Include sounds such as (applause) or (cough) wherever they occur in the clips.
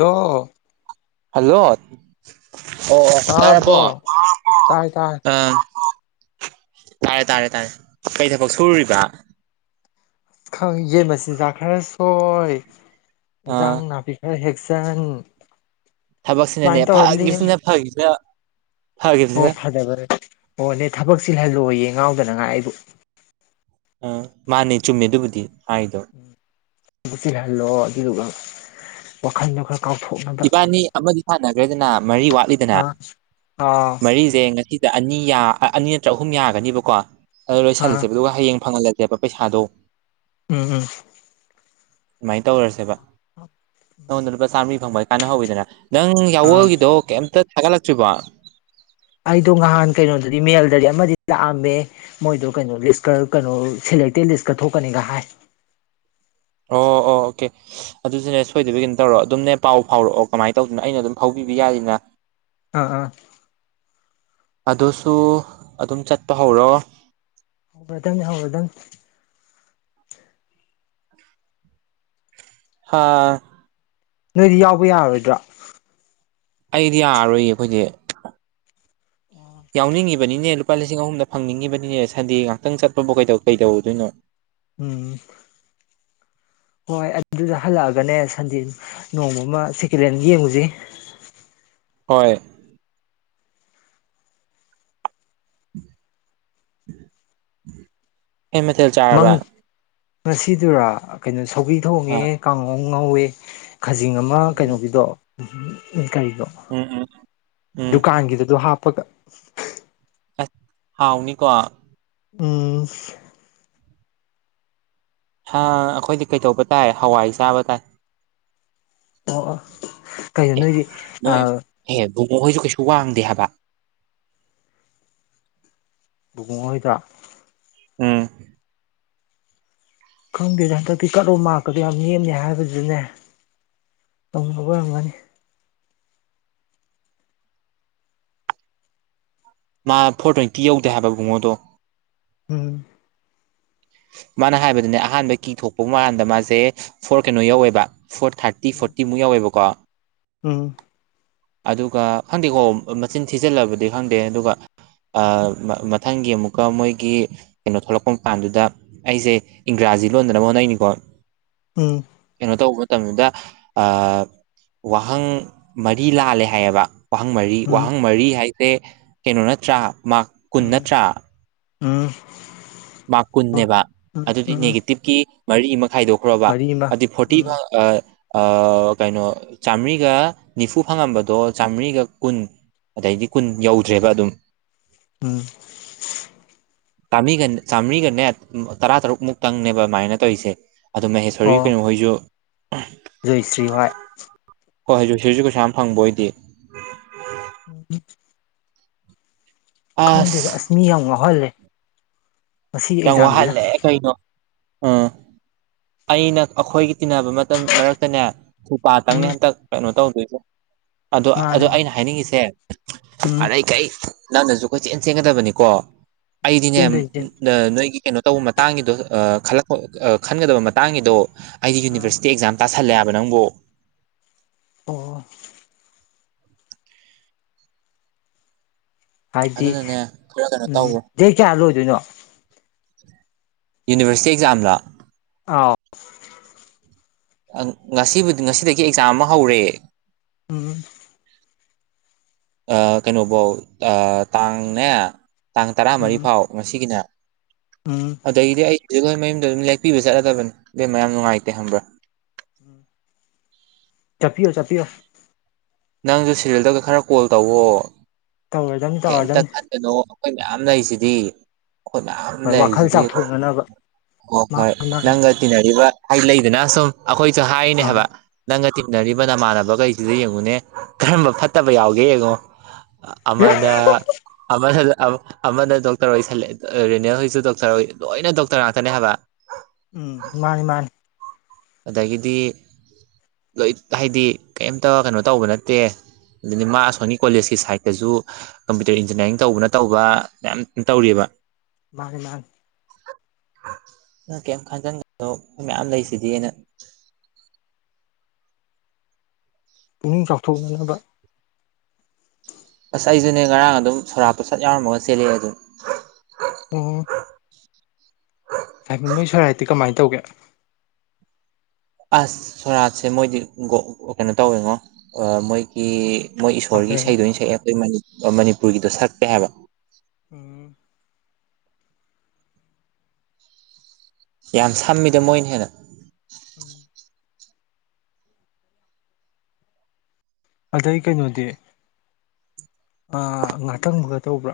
hello hello ꯑꯣ ꯑꯣ ꯇꯥꯔꯕꯣ ꯇꯥꯏ ꯇꯥꯏ ꯑꯥ ꯇꯥꯔꯦ ꯇꯥꯔꯦ ꯇꯥꯔꯦ ꯀꯔꯤ ꯊꯕꯛ ꯁꯨꯔꯨꯔꯤꯕ ꯈꯪ ꯌꯦꯟ ꯃꯆꯤꯟꯖꯥꯛ ꯈꯔ ꯁꯣꯏ ꯑꯥ ꯏꯟꯖꯥꯡ ꯅꯥꯄꯤ ꯈꯔ ꯍꯦꯛꯆꯟ ꯊꯕꯛꯁꯤꯅꯅꯦ ꯁꯨꯃꯥꯏꯅ ꯇꯧꯔ ꯂꯦꯝꯃꯦ ꯐꯈꯤꯕꯁꯤꯅ ꯐꯒꯤꯁꯤꯅ ꯑꯣ ꯐꯗꯕ ꯑꯣ ꯅꯦ ꯊꯕꯛ ꯆꯤꯜꯍꯜꯂꯣꯌꯦ ꯉꯥꯎꯗꯅꯉꯥꯏ ꯑꯩꯕꯨ ꯑ ꯃꯥꯅꯦ ꯆꯨꯝꯃꯦ ꯑꯗꯨꯕꯨꯗꯤ ꯍꯥꯏꯗꯣ ꯆꯤꯜꯍꯜꯂꯣ ꯑꯗꯨꯗꯨꯒ ꯋꯥꯈꯜꯗꯣ ꯈꯜ ꯀꯥꯎꯊꯣꯛꯅꯕ ꯏꯕꯥꯅꯤ ꯑꯃꯗꯤ ꯁꯥꯟꯅꯈ꯭ꯔꯦꯗꯅ ꯃꯔꯤ ꯋꯥꯠꯂꯤ ꯑꯥ ꯑꯣ ꯑꯩꯁꯦ ꯉꯁꯤꯗ ꯑꯅꯤꯌꯥ ꯑꯅꯤ ꯅꯠꯇ꯭ꯔ ꯑꯍꯨꯝ ꯌꯥꯒꯅꯤꯕꯀꯣ ꯑꯗꯣ ꯑꯥ ꯂꯣꯏꯁꯤꯜꯂꯁꯦꯕ ꯑꯗꯨꯒ ꯍꯌꯦꯡ ꯐꯪꯍꯜꯂꯁꯤ ꯖꯦꯕ ꯄꯩꯁꯥꯗꯣ ꯎꯝ ꯎꯝ ꯁꯨꯃꯥꯏꯅ ꯇꯧꯔꯁꯦꯕ ꯅꯉꯣꯟꯗ ꯂꯨꯄꯥ ꯆꯥꯝꯃꯔꯤ ꯐꯪꯕꯥꯏ ꯀꯥꯟꯅꯍꯧꯋꯤꯗꯅ ꯅꯪ ꯑꯥ ꯌꯥꯋꯣꯜꯒꯤꯗꯣ ꯀꯩꯝꯇ ꯊꯥꯒꯠꯂꯛꯇ꯭ꯔꯤꯕ ꯑꯩꯗꯣ ꯅꯍꯥꯟ ꯀꯩꯅꯣꯗꯗꯤ ꯃꯦꯜꯗꯗꯤ ꯑꯃꯗꯤ ꯂꯥꯛꯑꯝꯃꯦ ꯃꯣꯏꯗꯣ ꯀꯩꯅꯣ ꯂꯤꯁꯀ ꯀꯩꯅꯣ ꯁꯦꯂꯦꯛꯇꯦꯠ ꯂꯤꯁꯀ ꯊꯣꯛꯀꯅꯤꯒ ꯍꯥꯏ ꯑꯣ ꯑꯣ ꯑꯣꯀꯦ ꯑꯗꯨꯁꯨꯅꯦ ꯁꯣꯏꯗꯕꯤ ꯑꯗꯨꯝ ꯇꯧꯔꯛꯑꯣ ꯑꯗꯨꯝꯅꯦ ꯄꯥꯎ ꯐꯥꯎꯔꯛꯑꯣ ꯀꯃꯥꯏꯅ ꯇꯧꯗꯣꯏꯅꯣ ꯑꯩꯅ ꯑꯗꯨꯝ ꯐꯥꯎꯕꯤꯕ ꯌꯥꯔꯤꯅ ꯑꯥ ꯑꯥ ꯑꯗꯨꯁꯨ ꯑꯗꯨꯝ ꯆꯠꯄ ꯍꯧꯔꯣ ꯕꯔꯗꯅꯦ ꯍꯧꯔꯗꯝꯅꯦ ꯍꯥꯥ ꯅꯣꯏꯗꯤ ꯌꯥꯎꯕ ꯌꯥꯔꯔꯣꯏꯗ꯭ꯔꯣ ꯑꯩꯗꯤ ꯌꯥꯔꯣꯏꯌꯦ ꯑꯩꯈꯣꯏꯗꯤ ꯌꯥꯎꯅꯤꯡꯉꯤꯕꯅꯤꯅꯦ ꯂꯨꯄꯥ ꯂꯤꯁꯤꯡ ꯑꯍꯨꯝꯗ ꯐꯪꯅꯤꯡꯉꯤꯕꯅꯤꯅꯦ ꯁꯟꯗꯦ ꯉꯥꯛꯇꯪ ꯆꯠꯄꯕꯨ ꯀꯩꯗꯧ ꯀꯩꯗꯧꯔꯨꯗꯣꯏꯅꯣ ꯎꯝ ꯍꯣꯏ ꯑꯗꯨꯗ ꯍꯜꯂꯛꯑꯒꯅꯦ ꯁꯟꯗꯦ ꯅꯣꯡꯃ ꯑꯃ ꯁꯦꯀꯦꯟ ꯍꯦꯟ ꯌꯦꯡꯉꯨꯁꯦ ꯍꯣꯏ ꯀꯩ ꯃꯊꯦꯜ ꯆꯥꯔꯕ ꯉꯁꯤꯗꯨꯔꯣ ꯀꯩꯅꯣ ꯁꯧꯒ꯭ꯔꯤ ꯊꯣꯡꯉꯦ ꯑꯥ ꯀꯥꯡꯉꯧ ꯑꯝ ꯉꯧꯋꯦ ꯈꯖꯤꯡ ꯑꯃ ꯎꯝ ꯀꯩꯅꯣꯒꯤꯗꯣ ꯀꯔꯤꯗꯣ ꯎꯝ ꯎꯝ ꯗꯨꯀꯥꯟꯒꯤꯗ ꯑꯗꯨ ꯍꯥꯞꯄꯒ ꯑꯁ ꯍꯥꯎꯅꯤꯀꯣ ꯎꯝ ꯍꯥ ꯑꯩꯈꯣꯏꯗꯤ ꯀꯩꯗꯧꯕ ꯇꯥꯏ ꯍꯋꯥꯏ ꯆꯥꯕ ꯇꯥꯏ ꯑꯣ ꯀꯩꯅꯣ ꯅꯣꯏꯗꯤ ꯅꯣꯏ ꯑꯦ ꯕꯨꯡꯕꯨꯡ ꯃꯈ ꯍꯣꯏꯁꯨ ꯀꯩꯁꯨ ꯋꯥꯡꯗꯦ ꯍꯥꯏꯕ ꯕꯨꯡꯉꯣꯍꯣꯏꯗꯣ ꯎꯝ ꯈꯪꯗꯦꯅꯦ ꯍꯟꯗꯛꯇꯤ ꯀꯠꯂꯣ ꯃꯥꯔꯀꯗꯣ ꯌꯥꯝ ꯅꯦꯝꯅꯦ ꯍꯥꯏꯕꯗꯨꯅꯦ ꯇꯧ ꯑꯣꯏꯔꯝꯒꯅꯤ ꯃꯥ ꯐꯣꯔ ꯇ꯭ꯋꯦꯟꯇꯤ ꯌꯧꯗꯦ ꯍꯥꯏꯕ ꯕꯨꯡꯉꯣꯗꯣ ꯎꯝ ꯃꯥꯅ ꯍꯥꯏꯕꯗꯅꯦ ꯑꯍꯥꯟꯕ ꯀꯤ ꯊꯣꯛꯄ ꯃꯥꯟꯗ ꯃꯥꯁꯦ ꯐꯣꯔ ꯀꯩꯅꯣ ꯌꯧꯋꯦꯕ ꯐꯣꯔ ꯊꯥꯔꯠꯤ ꯐꯔꯇꯤꯃꯨꯛ ꯌꯥꯎꯋꯕꯀꯣ ꯎꯝ ꯑꯗꯨꯒ ꯈꯪꯗꯦꯀꯣ ꯃꯆꯤꯟ ꯊꯤꯖꯤꯜꯂꯕꯗꯤ ꯈꯪꯗꯦ ꯑꯗꯨꯒ ꯃꯊꯪꯒꯤ ꯑꯃꯨꯛꯀ ꯃꯣꯏꯒꯤ ꯀꯩꯅꯣ ꯊꯣꯛꯂꯛꯄ ꯃꯄꯥꯟꯗꯨꯗ ꯑꯩꯁꯦ ꯏꯪꯒ꯭ꯔꯥꯖꯤ ꯂꯣꯟꯗꯅꯕ ꯍꯣꯠꯅꯩꯅꯤꯀꯣ ꯎꯝ ꯀꯩꯅꯣ ꯇꯧꯕ ꯃꯇꯝꯗꯨꯗ ꯋꯥꯍꯪ ꯃꯔꯤ ꯂꯥꯜꯂꯦ ꯍꯥꯏꯌꯦꯕ ꯋꯥꯍꯪ ꯃꯔꯤ ꯎꯝ ꯋꯥꯍꯪ ꯃꯔꯤ ꯍꯥꯏꯁꯦ ꯀꯩꯅꯣ ꯅꯠꯇ꯭ꯔꯥ ꯃꯥꯔ ꯀꯨꯟ ꯎꯝ ꯅꯠꯇ꯭ꯔꯥ ꯎꯝ ꯃꯥꯔꯛ ꯎꯝ ꯀꯨꯟꯅꯦꯕ ꯎꯝ ꯑꯗꯨꯗꯤ ꯎꯝ ꯅꯦꯒꯦꯇꯤꯞꯀꯤ ꯃꯔꯤ ꯑꯃ ꯈꯥꯏꯗꯣꯛ ꯈ꯭ꯔꯕ ꯃꯔꯤ ꯑꯃ ꯍꯥꯏꯗꯤ ꯐꯣꯔꯇꯤ ꯎꯝ ꯀꯩꯅꯣ ꯆꯥꯃ꯭ꯔꯤꯒ ꯅꯤꯐꯨ ꯐꯪꯉꯝꯕꯗꯣ ꯆꯥꯃ꯭ꯔꯤꯒ ꯀꯨꯟ ꯑꯗꯩꯗꯤ ꯀꯨꯟ ꯌꯧꯗ꯭ꯔꯦꯕ ꯑꯗꯨꯝ ꯎꯝ ꯆꯝꯕꯔ꯭ꯤꯒ ꯆꯥꯝꯃꯔꯤꯒꯅꯦ ꯇꯔꯥ ꯇꯔꯨꯛ ꯃꯨꯛꯇꯪꯅꯦꯕ ꯑꯗꯨꯃꯥꯏꯅ ꯇꯧꯔꯤꯁꯦ ꯑꯗꯣ ꯃꯍꯦꯁꯔꯤꯒꯤ ꯑꯣ ꯀꯩꯅꯣ ꯍꯣꯏꯁꯨ ꯖꯣꯏꯁ꯭ꯔꯤ ꯍꯥꯏ ꯍꯣꯏ ꯍꯧꯖꯤ ꯁꯤꯁꯨ ꯀꯩꯁꯨ ꯌꯥꯝ ꯐꯪꯕ ꯑꯣꯏꯗꯤ (inaudible) ꯈꯪꯗꯦꯗ ꯑꯁ ꯃꯤ ꯌꯥꯝ ꯉꯥꯎꯍꯜꯂꯦ ꯉꯁꯤꯒꯤ ꯌꯥꯝ ꯑꯦꯛꯖꯥꯝꯁꯤꯅ ꯋꯥꯍꯜꯂꯛꯑꯦ ꯀꯩꯅꯣ ꯎꯝ ꯑꯩꯅ ꯑꯩꯈꯣꯏꯒꯤ ꯇꯤꯟꯅꯕ ꯃꯇꯝ ꯃꯔꯛꯇꯅꯦ ꯁꯨꯄꯥꯥꯇꯪꯅꯦ ꯎꯝ ꯍꯟꯇꯛ ꯀꯩꯅꯣ ꯇꯧꯗꯣꯏꯁꯦ ꯑꯗꯣ ꯃꯥꯅꯦ ꯑꯣ ꯃꯥꯅꯦ ꯑꯩꯅ ꯍꯥꯏꯅꯤꯡꯉꯤꯁꯦ ꯎꯝ ꯑꯔꯩ ꯀꯩ ꯅꯪꯅꯁꯨ ꯀꯣꯏꯆꯦꯟ ꯆꯦꯟꯒꯗꯕꯅꯤꯀꯣ ꯑꯩꯗꯤꯅꯦ ꯆꯦꯟꯗꯣꯏꯅꯤ ꯆꯦꯟ ꯅꯣꯏꯒꯤ ꯀꯩꯅꯣ ꯇꯧꯕ ꯃꯇꯥꯡꯒꯤꯗꯣ ꯈꯜꯂꯛꯄ ꯈꯟꯒꯗꯕ ꯃꯇꯥꯡꯒꯤꯗꯣ ꯑꯩꯗꯤ ꯑꯥ ꯌꯨꯅꯤꯕꯔꯁꯤꯇꯤ ꯑꯦꯛꯖꯥꯝ ꯇꯥꯁꯜꯂꯦꯕ ꯅꯪꯕꯨ ꯑꯣ ꯍꯥꯏꯗꯤ ꯑꯗꯨꯅꯅꯦ ꯈꯔ ꯀꯩꯅꯣ ꯎꯝ ꯇꯧꯔꯦ ꯗꯦꯠ ꯀꯌꯥ ꯂꯣꯏꯗꯣꯏꯅꯣ ꯌꯨꯅꯤꯚꯔꯁꯤꯇꯤ ꯑꯦꯛꯖꯥꯝꯂꯣ ꯑꯥꯎ ꯉꯁꯤꯕꯨꯗꯤ ꯉꯁꯤꯗꯒꯤ ꯑꯦꯛꯖꯥꯝ ꯑꯃ ꯍꯧꯔꯦ ꯎꯝ ꯀꯩꯅꯣꯐꯧ ꯇꯥꯡꯅꯦ ꯇꯥꯡ ꯇꯔꯥꯃꯔꯤ ꯎꯝ ꯐꯥꯎ ꯉꯁꯤꯒꯤꯅꯦ ꯎꯝ ꯑꯗꯒꯤꯗꯤ ꯑꯩꯁꯨ ꯑꯩꯈꯣꯏ ꯃꯌꯨꯝꯗ ꯑꯗꯨꯝ ꯂꯦꯛꯄꯤꯕ ꯆꯠꯂꯗꯕꯅꯤ ꯕꯦꯝ ꯃꯌꯥꯝ ꯅꯨꯡꯉꯥꯏꯇꯦ ꯍꯪꯕ꯭ꯔꯥ ꯆꯞꯄꯤꯌꯣ ꯆꯞꯄꯤꯌꯣ ꯅꯪꯁꯨ ꯁꯦꯔꯤꯜꯗꯒ ꯈꯔ ꯀꯣꯜ ꯇꯧꯋꯣ ꯇꯧꯔꯗꯝꯅꯤ ꯀꯩꯇ ꯇꯧꯔꯗꯝꯅꯤ ꯀꯩꯅꯣ ꯑꯩꯈꯣꯏ ꯃꯌꯥꯝ ꯂꯩꯔꯤꯁꯤꯗꯤ ꯑꯩꯏꯅꯥ ꯃꯌꯥꯝ ꯍꯣꯏ ꯋꯥꯈꯜ ꯂꯩꯁꯤꯗꯤ ꯆꯥꯎꯊꯣꯛꯅꯅꯕ ꯍꯣꯏ ꯍꯣꯏ ꯃꯥꯅꯤ ꯃꯥꯅꯤ ꯅꯪꯒ ꯇꯤꯟꯅꯔꯤꯕ ꯍꯥꯏ ꯂꯩꯗꯅ ꯁꯨꯝ ꯑꯩꯈꯣꯏꯁꯨ ꯍꯥꯏꯔꯤꯅꯦ ꯑꯥ ꯍꯥꯏꯕ ꯅꯪꯅ ꯇꯤꯟꯅꯔꯤꯕ ꯅꯃꯥꯟꯅꯕꯒꯩ ꯁꯤꯗ ꯌꯦꯡꯉꯨꯅꯦ ꯀꯔꯝꯕ ꯐꯠꯇꯕ ꯌꯥꯎꯒꯦ ꯌꯦꯡꯉꯣ ꯑꯃꯗ ꯑꯃꯥꯅ ꯑ ꯑꯃꯗ ꯗꯣꯛꯇꯔ ꯑꯣꯏꯁꯜꯂꯦ ꯔꯦꯅꯦꯜ ꯍꯣꯏꯁꯨ ꯗꯣꯛꯇꯔ ꯑꯣꯏ ꯂꯣꯏꯅ ꯗꯣꯛꯇꯔ ꯉꯥꯛꯇꯅꯦ ꯍꯥꯏꯕ ꯎꯝ ꯃꯥꯅꯤ ꯃꯥꯅꯤ ꯑꯗꯒꯤꯗꯤ ꯂꯣꯏ ꯍꯥꯏꯗꯤ ꯀꯩꯝꯇ ꯀꯩꯅꯣ ꯇꯧꯕ ꯅꯠꯇꯦ ꯑꯗꯨꯅꯤ ꯃꯥ ꯑꯁꯣꯝꯒꯤ ꯀꯣꯂꯦꯖꯀꯤ ꯁꯥꯠꯇꯁꯨ ꯀꯝꯄ꯭ꯌꯨꯇꯔ ꯏꯟꯖꯤꯅꯤ꯭ꯌꯥꯔꯤꯡ ꯇꯧꯕꯅ ꯇꯧꯕ ꯃꯌꯥꯝ ꯇꯧꯔꯤꯕꯑꯕ ꯃꯥꯅꯦ ꯃꯥꯅꯦ ꯅꯪ ꯀꯩꯝ ꯈꯟꯖꯟꯒꯅꯣ ꯑꯩꯈꯣꯏ ꯃꯌꯥꯝ ꯂꯩꯁꯤꯗꯤ ꯄꯨꯛꯅꯤꯡ ꯆꯥꯎꯊꯣꯛꯅꯅꯕ ꯑꯁ ꯑꯩꯁꯨꯅꯦ ꯉꯔꯥꯡ ꯑꯗꯨꯝ ꯁꯣꯔꯥꯛꯝꯠꯇꯣ ꯁꯠ ꯌꯥꯎꯔꯝꯃꯒ ꯆꯦꯜꯂꯛꯑꯦ ꯑꯗꯨꯝ ꯑꯣ ꯄꯥꯏꯈꯣꯝꯕꯩ ꯁꯣꯔꯥꯠꯇꯤ ꯀꯃꯥꯏ ꯇꯧꯒꯦ ꯑꯁ ꯁꯣꯔꯥꯠꯁꯦ ꯃꯣꯏꯗꯤ ꯒꯣ ꯀꯩꯅꯣ ꯇꯧꯋꯦꯉꯣ ꯑ ꯃꯣꯏ ꯑꯦ ꯃꯣꯏ ꯏꯁꯣꯔꯒꯤ ꯐꯥꯗꯔ ꯏꯁꯩꯗꯣ ꯑꯣꯏꯅ ꯁꯛꯑꯦ ꯑꯩꯈꯣꯏ ꯃꯅꯤꯄꯨꯔꯒꯤꯗꯣ ꯁꯛꯇꯦ ꯍꯥꯏꯕ ꯎꯝ ꯌꯥꯝ ꯁꯝꯃꯤꯗ ꯃꯣꯏꯅ ꯍꯦꯟꯅ ꯎꯝ ꯑꯗꯩ ꯀꯩꯅꯣꯗꯤ ꯑꯥ ꯉꯥꯇꯪꯕꯒ ꯇꯧꯕ꯭ꯔꯥ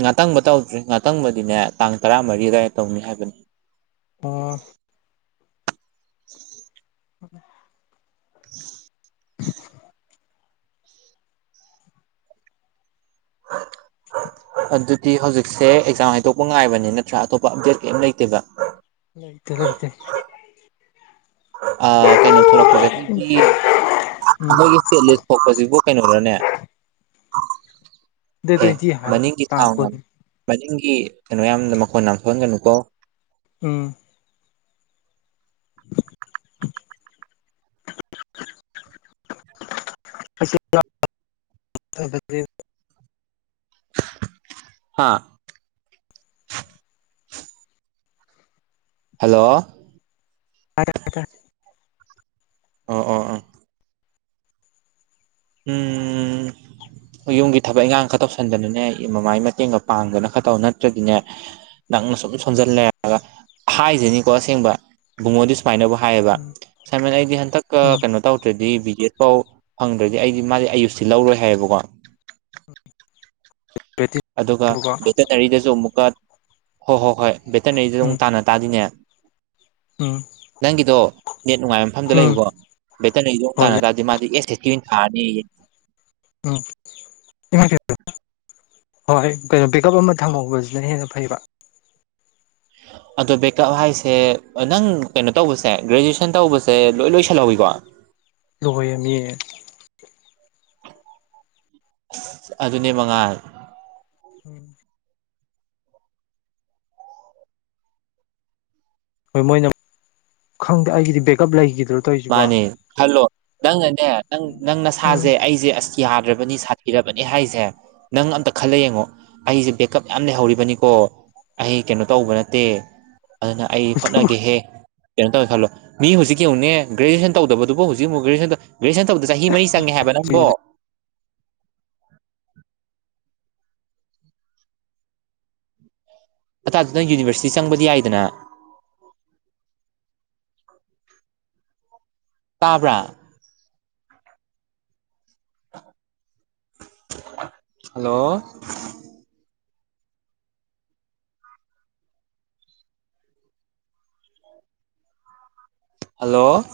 ꯉꯥꯇꯪꯕ ꯇꯧꯗ꯭ꯔꯤ ꯉꯥꯇꯪꯕꯗꯤꯅꯦ ꯇꯥꯡ ꯇꯔꯥꯃꯔꯤ ꯑꯗꯥꯏꯗ ꯇꯧꯅꯤ ꯍꯥꯏꯕꯅꯤ ꯑꯣ (inaudible) (inaudible) (inaudible) ꯑꯗꯨꯗꯤ ꯍꯧꯖꯤꯛꯁꯦ ꯑꯦꯛꯖꯥꯝ ꯍꯥꯏꯗꯣꯛꯄ ꯉꯥꯏꯕꯅꯦ ꯅꯠꯇ꯭ꯔꯥ ꯑꯇꯣꯞꯄ ꯑꯞꯗꯦꯠ ꯀꯩꯝ ꯂꯩꯇꯦꯕ ꯂꯩꯇꯦ ꯂꯩꯇꯦ ꯑ ꯀꯩꯅꯣ ꯊꯣꯛꯂꯛꯄꯁꯦ ꯑꯩꯈꯣꯏꯒꯤ ꯎꯝ ꯑꯩꯈꯣꯏꯒꯤ ꯇꯣꯂꯦꯠ ꯊꯣꯛꯣꯛꯄꯁꯤꯕꯨ ꯀꯩꯅꯣꯔꯅꯦ ꯗꯦꯠ ꯑꯦ ꯇ꯭ꯋꯦꯟꯇꯤ ꯍꯥꯏꯒꯅꯤ ꯃꯅꯤꯡꯒꯤ ꯇꯥꯡ ꯊꯧꯅ ꯀꯨꯟ ꯃꯅꯤꯡꯒꯤ ꯀꯩꯅꯣ ꯌꯥꯝꯅ ꯃꯈꯣꯟ ꯌꯥꯝꯅ ꯊꯣꯛꯍꯟꯒꯅꯨ ꯀꯣ ꯎꯝ (inaudible) (unintelligible) ꯍꯥꯥ ꯍꯜꯂꯣ ꯇꯥꯔꯦ ꯇꯥꯔꯦ ꯑꯣ ꯑꯣ ꯑꯥ ꯎꯝ ꯌꯨꯝꯒꯤ ꯊꯕꯛ ꯏꯪꯈꯥꯡ ꯈꯔ ꯇꯧꯁꯟꯗꯅꯅꯦ ꯃꯃꯥꯏ ꯃꯇꯦꯡꯒ ꯄꯥꯡꯗꯅ ꯈꯔꯇꯧ ꯅꯠꯇ꯭ꯔꯗꯤꯅꯦ ꯅꯪꯅ ꯁꯨꯝ ꯁꯣꯟꯖꯜ ꯂꯩꯔꯒ ꯍꯥꯏꯖꯅꯤꯀꯣ ꯑꯁꯦꯡꯕ ꯕꯨꯡꯉꯣꯗꯤ ꯁꯨꯃꯥꯏꯅꯕꯨ ꯍꯥꯏꯌꯦꯕ ꯁꯥꯏꯃꯦꯟ ꯑꯩꯗꯤ ꯍꯟꯗꯛ ꯀ ꯀꯩꯅꯣ ꯇꯧꯗ꯭ꯔꯗꯤ ꯕꯤ ꯖꯤ ꯑꯦꯁ ꯐꯥꯎ ꯐꯪꯗ꯭ꯔꯗꯤ ꯑꯩꯗꯤ ꯃꯥꯗꯤ ꯑꯌꯨꯁꯇꯤ ꯂꯧꯔꯣꯏ ꯍꯥꯏꯌꯦꯕꯀꯣ ꯑꯗꯨꯒ ꯎꯝ ꯕꯦꯇꯅꯔꯤꯗꯁꯨ ꯑꯃꯨꯛꯀ ꯍꯣꯏ ꯍꯣꯏ ꯍꯣꯏ ꯕꯦꯇꯅꯔꯤꯗ ꯎꯝ ꯑꯃꯨꯛ ꯇꯥꯅ ꯇꯥꯗꯤꯅꯦ ꯎꯝ ꯅꯪꯒꯤꯗꯣ ꯅꯠ ꯅꯨꯡꯉꯥꯏꯕ ꯃꯐꯝꯗ ꯎꯝ ꯂꯩꯌꯨꯀꯣ ꯕꯦꯇꯅꯔꯤꯗ ꯑꯃꯨꯛ ꯍꯣꯏ ꯇꯥꯟꯅ ꯇꯥꯗꯦ ꯃꯥꯗꯤ ꯑꯦꯁ ꯑꯦꯁ ꯁꯤ ꯑꯣꯏꯅ ꯊꯥꯔꯅꯤꯌꯦ ꯎꯝ (unintelligible) ꯍꯣꯏ ꯀꯩꯅꯣ ꯕꯦꯛꯑꯞ ꯑꯃ ꯊꯝꯍꯧꯕꯁꯤꯅ ꯍꯦꯟꯅ ꯐꯩꯕ ꯑꯗꯣ ꯕꯦꯛꯑꯞ ꯍꯥꯏꯁꯦ ꯅꯪ ꯀꯩꯅꯣ ꯇꯧꯕꯁꯦ ꯒ꯭ꯔꯦꯖꯨꯋꯦꯁꯟ ꯇꯧꯕꯁꯦ ꯂꯣꯏ ꯂꯣꯏꯁꯜꯍꯧꯋꯤꯀꯣ ꯂꯣꯏꯑꯦ ꯃꯤ ꯑꯗꯨꯅꯦ ꯃꯉꯥꯜ (inaudible) ꯍꯣꯏ ꯃꯣꯏꯅ ꯈꯪꯗꯦ ꯑꯩꯒꯤꯗꯤ ꯕꯦꯒꯀꯞ ꯂꯩꯒꯤꯗ꯭ꯔꯣ ꯃꯥꯅꯦ ꯈꯥꯜꯂꯣ ꯅꯪꯅꯅꯦ ꯅꯪ ꯅꯪ ꯎꯝ ꯅꯁꯥꯖꯦ ꯑꯩꯖꯦ ꯑꯁ ꯌꯥꯗ꯭ꯔꯕꯅꯤ ꯁꯥꯊꯤꯔꯕꯅꯤ ꯍꯥꯏꯁꯦ ꯅꯪ ꯑꯝꯇ ꯈꯜꯂ ꯌꯦꯡꯉꯣ ꯑꯩꯁꯦ ꯕꯦꯛꯀꯞ ꯌꯥꯝꯅ ꯂꯩꯍꯧꯔꯤꯕꯅꯤꯀꯣ ꯑꯩ ꯀꯩꯅꯣ ꯇꯧꯕ ꯅꯠꯇꯦ ꯑꯗꯨꯅ ꯑꯩ ꯍꯣꯠꯅꯒꯦꯍꯦ ꯀꯩꯅꯣ ꯇꯧꯋꯦ ꯈꯜꯂꯣ ꯃꯤ ꯍꯧꯖꯤꯛ ꯌꯦꯡꯉꯨꯅꯦ ꯒ꯭ꯔꯦꯖꯨꯌꯦꯁꯟ ꯇꯧꯗꯕꯗꯨꯕꯎ ꯍꯧꯖꯤꯛ ꯑꯃꯨꯛ ꯒ꯭ꯔꯦꯖꯨꯌꯦꯁꯟ ꯒ꯭ꯔꯦꯖꯨꯌꯦꯁꯟ ꯇꯧꯕꯗ ꯆꯍꯤ ꯃꯔꯤ ꯆꯪꯉꯦ ꯍꯥꯏꯕ ꯅꯪꯕꯣ ꯑꯇꯥꯗꯨꯗ ꯌꯨꯅꯤꯕꯔꯁꯤꯇꯤ ꯆꯪꯕꯗꯤ ꯌꯥꯏꯗꯅ ꯇꯥꯕ꯭ꯔꯥ ꯍꯜꯂꯣ ꯍꯜꯂꯣ